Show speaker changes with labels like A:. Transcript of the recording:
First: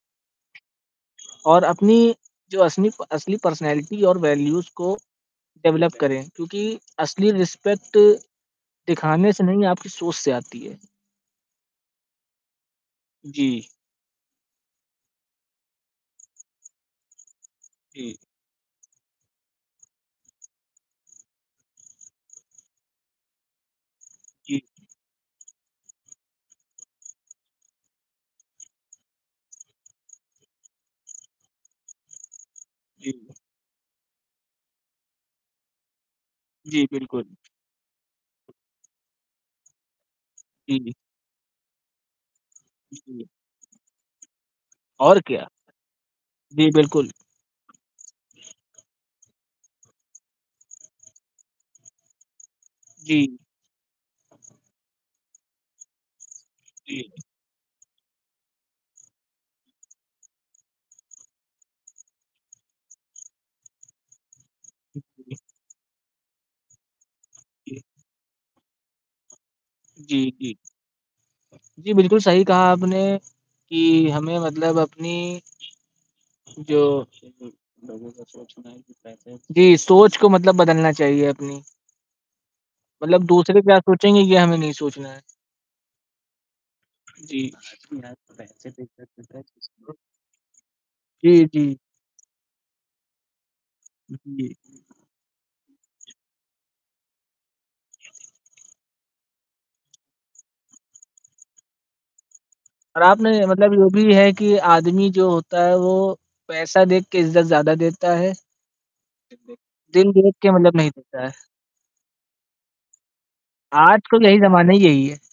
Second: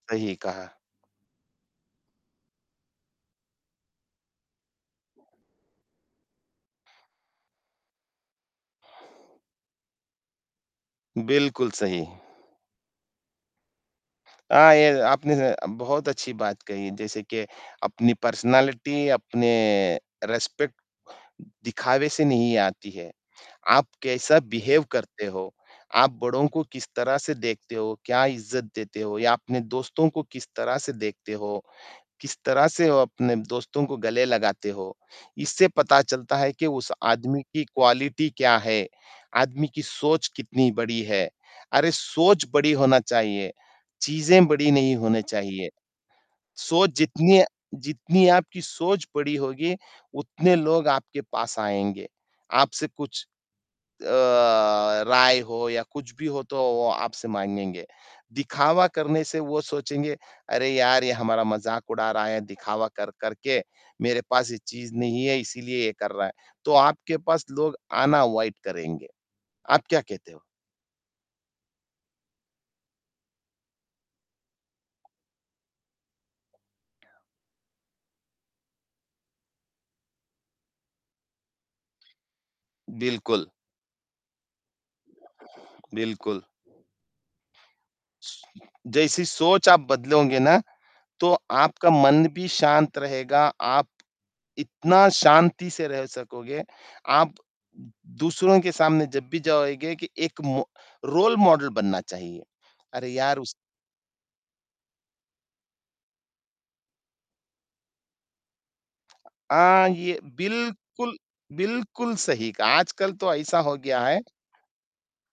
A: सही कहा।
B: और अपनी जो असनी असली पर्सनैलिटी और वैल्यूज़ को डेवलप करें। क्योंकि असली रिस्पेक्ट दिखाने से नहीं आपकी सोच से आती है।
A: बिल्कुल, सही।
B: जी।
A: अ, ये आपने ज बहुत अच्छी बात कही जैसे कि
B: जी।
A: अपनी पर्सनैलिटी, अपने रिस्पेक्ट दिखावे से नहीं आती है। आप कैसा
B: जी।
A: बिहेव करते हो? आप बड़ो को किस तरह से देखते हो? क्या इज़्ज़त देते हो या अपने दोस्तों को किस तरह से देखते हो, किस तरह से वो
B: जी।
A: अपने दोस्तों को गले लगाते हो। इससे पता चलता है कि
B: जी,
A: उस
B: बिल्कुल।
A: आदमी की क्वालिटी क्या है? आदमी की सोच कितनी
B: जी।
A: बड़ी है, अरे! सोच बड़ी होनी
B: जी।
A: चाहिए, चीज़ें बड़ी नहीं
B: और
A: होनी
B: क्या।
A: चाहिए।
B: जी,
A: सोच
B: बिल्कुल।
A: जितनी जितनी आपकी सोच बड़ी होगी, उतने लोग आपके पास आएँगे, आपसे कुछ
B: जी।
A: अ, राय हो या कुछ भी हो तो वो
B: जी।
A: आपसे माँगेगे। दिखावा करने से वो सोचेंगे, अरे! यार, ये हमारा मज़ाक उड़ा रहा है, दिखावा कर कर के, मेरे पास ये चीज़ नहीं है इसीलिए ये कर रहा है। तो आपके पास लोग
B: जी।
A: आना अवॉइड करेंगे। आप क्या
B: जी,
A: कहते हो?
B: जी। जी, बिल्कुल सही कहा आपने, कि हमें मतलब अपनी जो, जी, सोच को मतलब बदलना चाहिए अपनी। मतलब
A: बिल्कुल।
B: दूसरे क्या सोचेंगे ये हमें नहीं सोचना है।
A: बिल्कुल।
B: जी।
A: जैसी सोच आप बदलोगे ना, तो
B: जी, जी।
A: आपका मन भी शांत रहेगा, आप
B: हुँ, जी।
A: इतना शांति से रह सकोगे। आप दूसरों के सामने जब भी जाओगे कि एक मो रोल मॉडल बनना चाहिए।
B: और
A: अरे यार!
B: आपने
A: उस
B: मतलब ये भी है कि आदमी जो होता है, वो पैसा देख के इज़्ज़त ज़्यादा देता है।
A: हाँ,
B: दिल
A: ये
B: देख के मतलब नहीं
A: बिल्कुल,
B: देता है।
A: बिल्कुल सही कहा। आजकल तो ऐसा हो
B: आज
A: गया
B: का
A: है
B: तो यही ज़माना ही यही है।